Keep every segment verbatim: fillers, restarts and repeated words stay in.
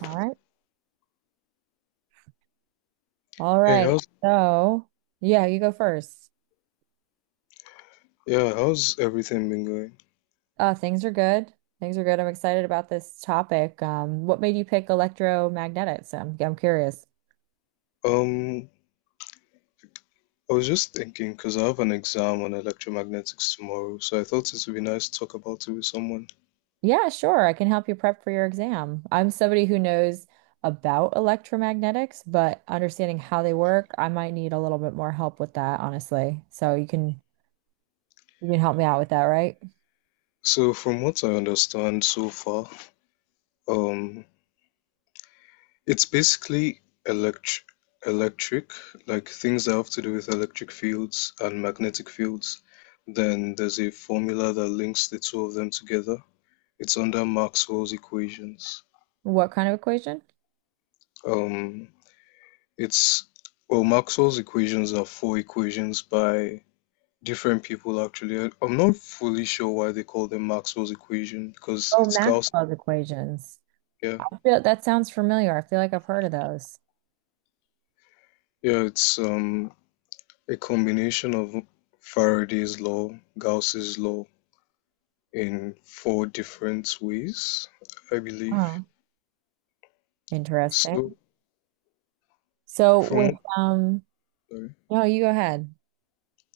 All right. All Hey, right. how's So, yeah, you go first. yeah, how's everything been going? Uh, things are good. Things are good. I'm excited about this topic. Um, what made you pick electromagnetics? I'm, I'm curious. Um, I was just thinking because I have an exam on electromagnetics tomorrow, so I thought it would be nice to talk about it with someone. Yeah, sure. I can help you prep for your exam. I'm somebody who knows about electromagnetics, but understanding how they work, I might need a little bit more help with that, honestly. So you can you can help me out with that, right? So, from what I understand so far, um, it's basically elect electric, like things that have to do with electric fields and magnetic fields. Then there's a formula that links the two of them together. It's under Maxwell's equations. What kind of equation? Um, It's well, Maxwell's equations are four equations by different people actually. I- I'm not fully sure why they call them Maxwell's equation because Oh, it's Gauss. Maxwell's equations. Yeah, I feel that sounds familiar. I feel like I've heard of those. yeah, it's um a combination of Faraday's law, Gauss's law in four different ways, I believe. Huh. Interesting. So So with from um sorry, no, you go ahead.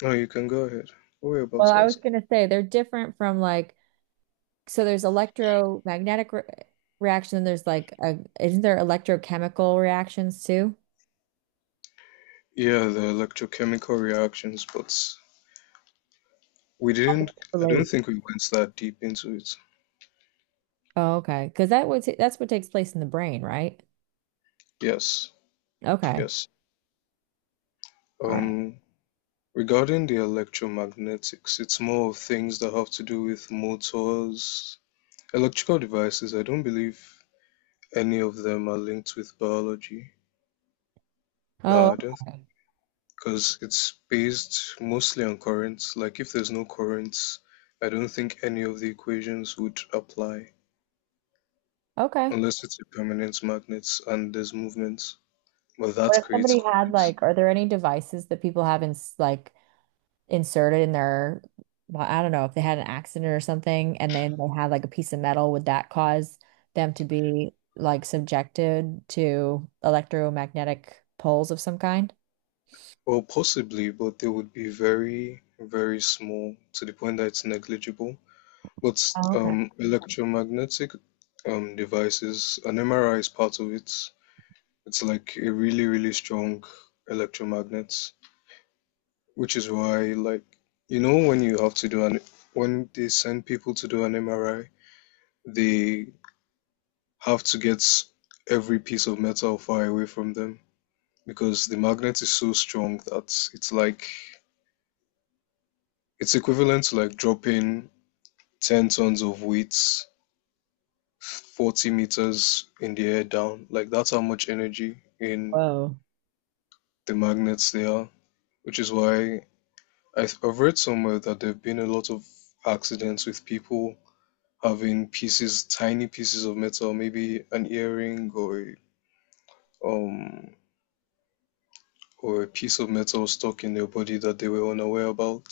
no, you can go ahead. What were you about Well, I to was ask? gonna say they're different from like so there's electromagnetic re reaction, there's like a isn't there electrochemical reactions too? Yeah, the electrochemical reactions, but we How do didn't. they I don't relate? think we went that deep into it. Oh, okay. Because that would ta- that's what takes place in the brain, right? Yes, Okay. yes. All right. Um, regarding the electromagnetics, it's more of things that have to do with motors, electrical devices. I don't believe any of them are linked with biology. No, Oh, I don't, okay. because it's based mostly on currents. Like if there's no currents, I don't think any of the equations would apply Okay. unless it's a permanent magnet and there's movement. But What that if creates somebody had currents. like, are there any devices that people have in s- like inserted in their, well, I don't know if they had an accident or something, and then they had like a piece of metal, would that cause them to be like subjected to electromagnetic poles of some kind? Well, possibly, but they would be very, very small to the point that it's negligible. But Oh, okay. um, electromagnetic um, devices, an M R I is part of it. It's like a really, really strong electromagnet, which is why, like, you know, when you have to do an, when they send people to do an M R I, they have to get every piece of metal far away from them because the magnet is so strong that it's like, it's equivalent to like dropping ten tons of weights forty meters in the air down. Like that's how much energy in Whoa. the magnets they are, which is why I've read somewhere that there have been a lot of accidents with people having pieces, tiny pieces of metal, maybe an earring or um or a piece of metal stuck in their body that they were unaware about,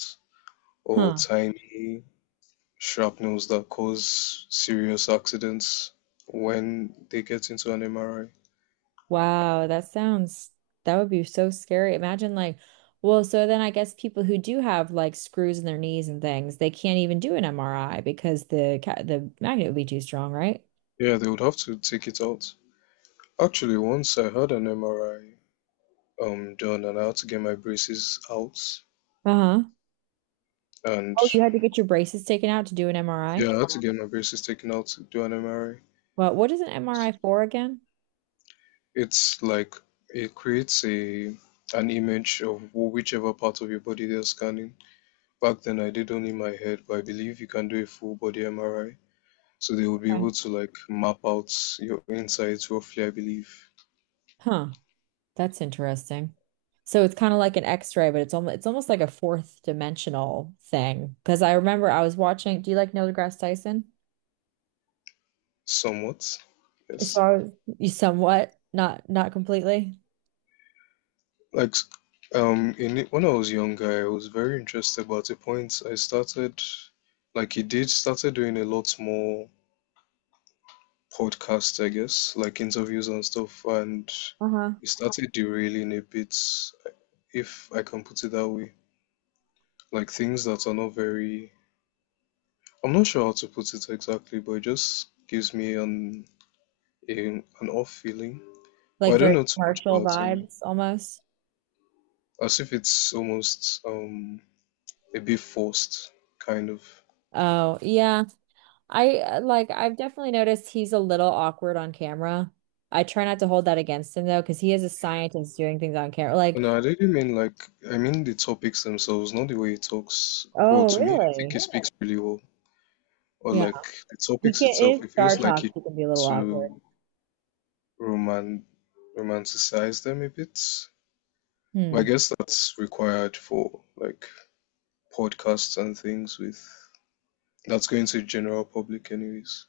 or Huh. tiny shrapnels that cause serious accidents when they get into an M R I. Wow, that sounds that would be so scary. Imagine like, well, so then I guess people who do have like screws in their knees and things, they can't even do an M R I because the ca- the magnet would be too strong, right? Yeah, they would have to take it out. Actually, once I had an M R I um done and I had to get my braces out Uh-huh. and Oh, you had to get your braces taken out to do an M R I? yeah, I had to get my braces taken out to do an M R I. Well, what is an M R I for again? It's like it creates a an image of wh- whichever part of your body they're scanning. Back then I did only my head, but I believe you can do a full body M R I. So they would be Okay. able to like map out your insides roughly, I believe, Huh, that's interesting. So it's kind of like an X-ray, but it's almost it's almost like a fourth dimensional thing. Because I remember I was watching. Do you like Neil deGrasse Tyson? somewhat. So Yes. I was, you somewhat, not not completely. Like um in when I was younger, I was very interested, but at a point I started like he did started doing a lot more podcasts, I guess, like interviews and stuff, and Uh-huh. it started derailing a bit, if I can put it that way. Like things that are not very I'm not sure how to put it exactly, but it just gives me an a, an off feeling. But Like I don't very know too much commercial about him. vibes almost. As if it's almost um a bit forced, kind of. Oh yeah, I uh, like I've definitely noticed he's a little awkward on camera. I try not to hold that against him though, because he is a scientist doing things on camera. Like, No, I didn't mean like I mean the topics themselves, not the way he talks. Well, oh to me, I think really? he speaks really well. Or Yeah. like the We topics can't, itself, it's it Star feels like Talk, he it can be a little awkward. to roman romanticize them a bit. But I Hmm. guess that's required for like podcasts and things with that's going to the general public anyways.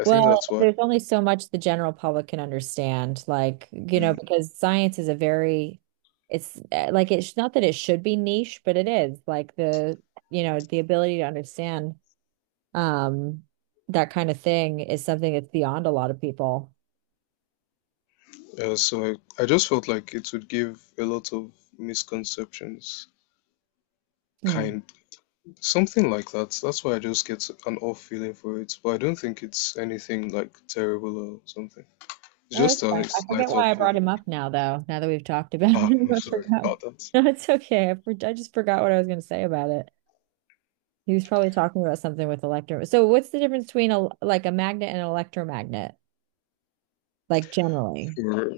I think Well, that's why. there's only so much the general public can understand, like, you know, Mm. because science is a very, it's uh, like it's not that it should be niche, but it is like the, you know, the ability to understand um that kind of thing is something that's beyond a lot of people. Uh, so I, I just felt like it would give a lot of misconceptions, Hmm. kind something like that. That's why I just get an off feeling for it. But I don't think it's anything like terrible or something. It's No, it's just a fine. I slight forget why I off brought feeling. him up now, though. Now that we've talked about Ah, him, I'm I sorry forgot. about that. No, it's okay. I, for- I just forgot what I was going to say about it. He was probably talking about something with electro. So what's the difference between a like a magnet and an electromagnet, like generally? For,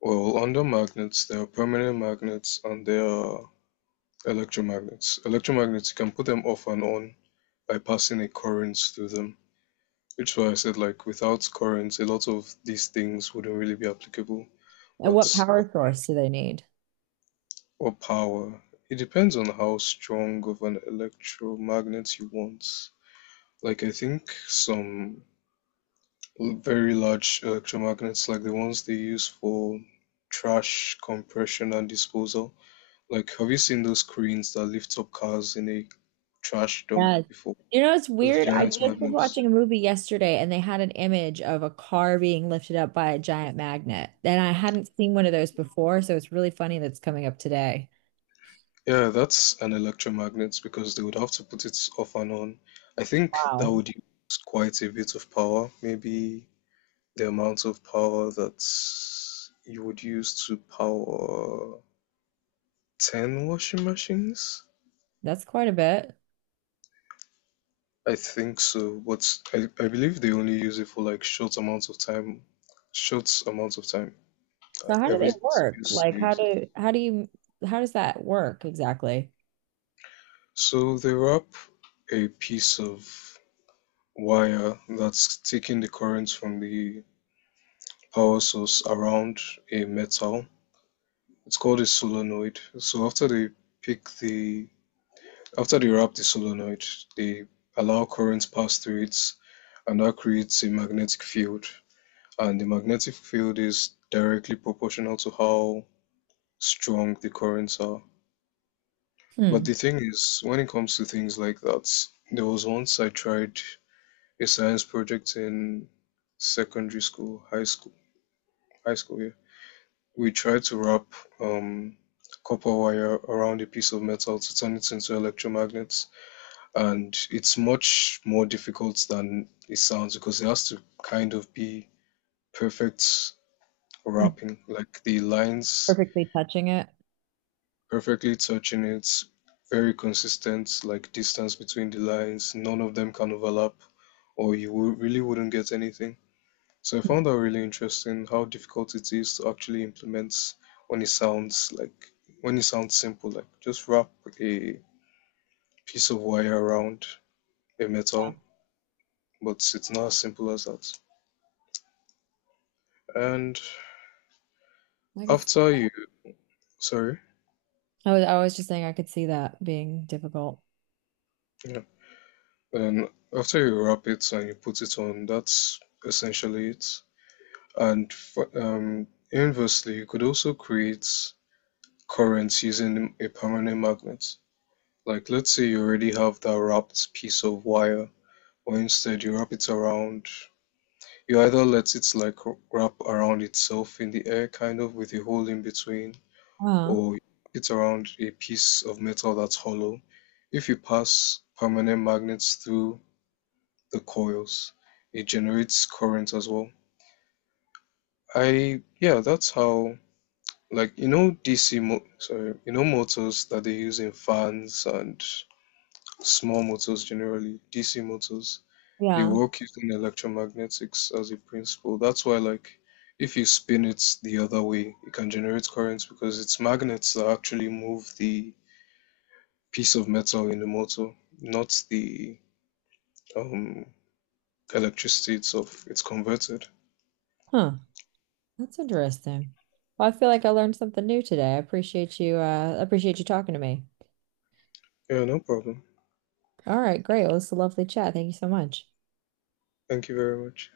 well, under magnets, there are permanent magnets and there are electromagnets. Electromagnets, you can put them off and on by passing a current through them. Which is why I said, like, without currents, a lot of these things wouldn't really be applicable. And But what power source do they need? Or power, it depends on how strong of an electromagnet you want. Like I think some l- very large electromagnets, like the ones they use for trash compression and disposal. Like have you seen those cranes that lift up cars in a trash dump Yes. before? You know, it's Those weird. I giant just was magnets. watching a movie yesterday and they had an image of a car being lifted up by a giant magnet. And I hadn't seen one of those before, so it's really funny that's coming up today. Yeah, that's an electromagnet because they would have to put it off and on. I think that Wow. would use quite a bit of power, maybe the amount of power that you would use to power ten washing machines. That's quite a bit. I think so, but I, I believe they only use it for like short amounts of time, short amounts of time. Uh, So how do every they work? use they Like how use it. do how do you how does that work exactly? So they wrap a piece of wire that's taking the current from the power source around a metal. It's called a solenoid. So after they pick the after they wrap the solenoid, they allow currents pass through it and that creates a magnetic field. And the magnetic field is directly proportional to how strong the currents are. But Hmm. the thing is, when it comes to things like that, there was once I tried a science project in secondary school, high school, high school, yeah. We tried to wrap um, copper wire around a piece of metal to turn it into electromagnets. And it's much more difficult than it sounds because it has to kind of be perfect Hmm. rapping, like the lines Perfectly touching it. perfectly touching it, very consistent, like distance between the lines, none of them can overlap, or you wou- really wouldn't get anything. So I found that really interesting how difficult it is to actually implement when it sounds like when it sounds simple, like just wrap a piece of wire around a Yeah. metal, but it's not as simple as that. And I could after you, sorry, I was I was just saying I could see that being difficult. yeah, and after you wrap it and you put it on, that's essentially it. And f- um, inversely, you could also create currents using a permanent magnet. Like, let's say you already have that wrapped piece of wire, or instead you wrap it around. You either let it like wrap around itself in the air, kind of with a hole in between, Uh, or hit around a piece of metal that's hollow. If you pass permanent magnets through the coils, it generates current as well. I, yeah, that's how, like, you know, D C, mo- sorry, you know, motors that they use in fans and small motors generally, D C motors, they yeah. work using electromagnetics as a principle. That's why, like, if you spin it the other way, it can generate currents because it's magnets that actually move the piece of metal in the motor, not the um, electricity itself. It's converted. Huh. That's interesting. Well, I feel like I learned something new today. I appreciate you uh appreciate you talking to me. Yeah, no problem. All right, great. Well, it's a lovely chat. Thank you so much. Thank you very much.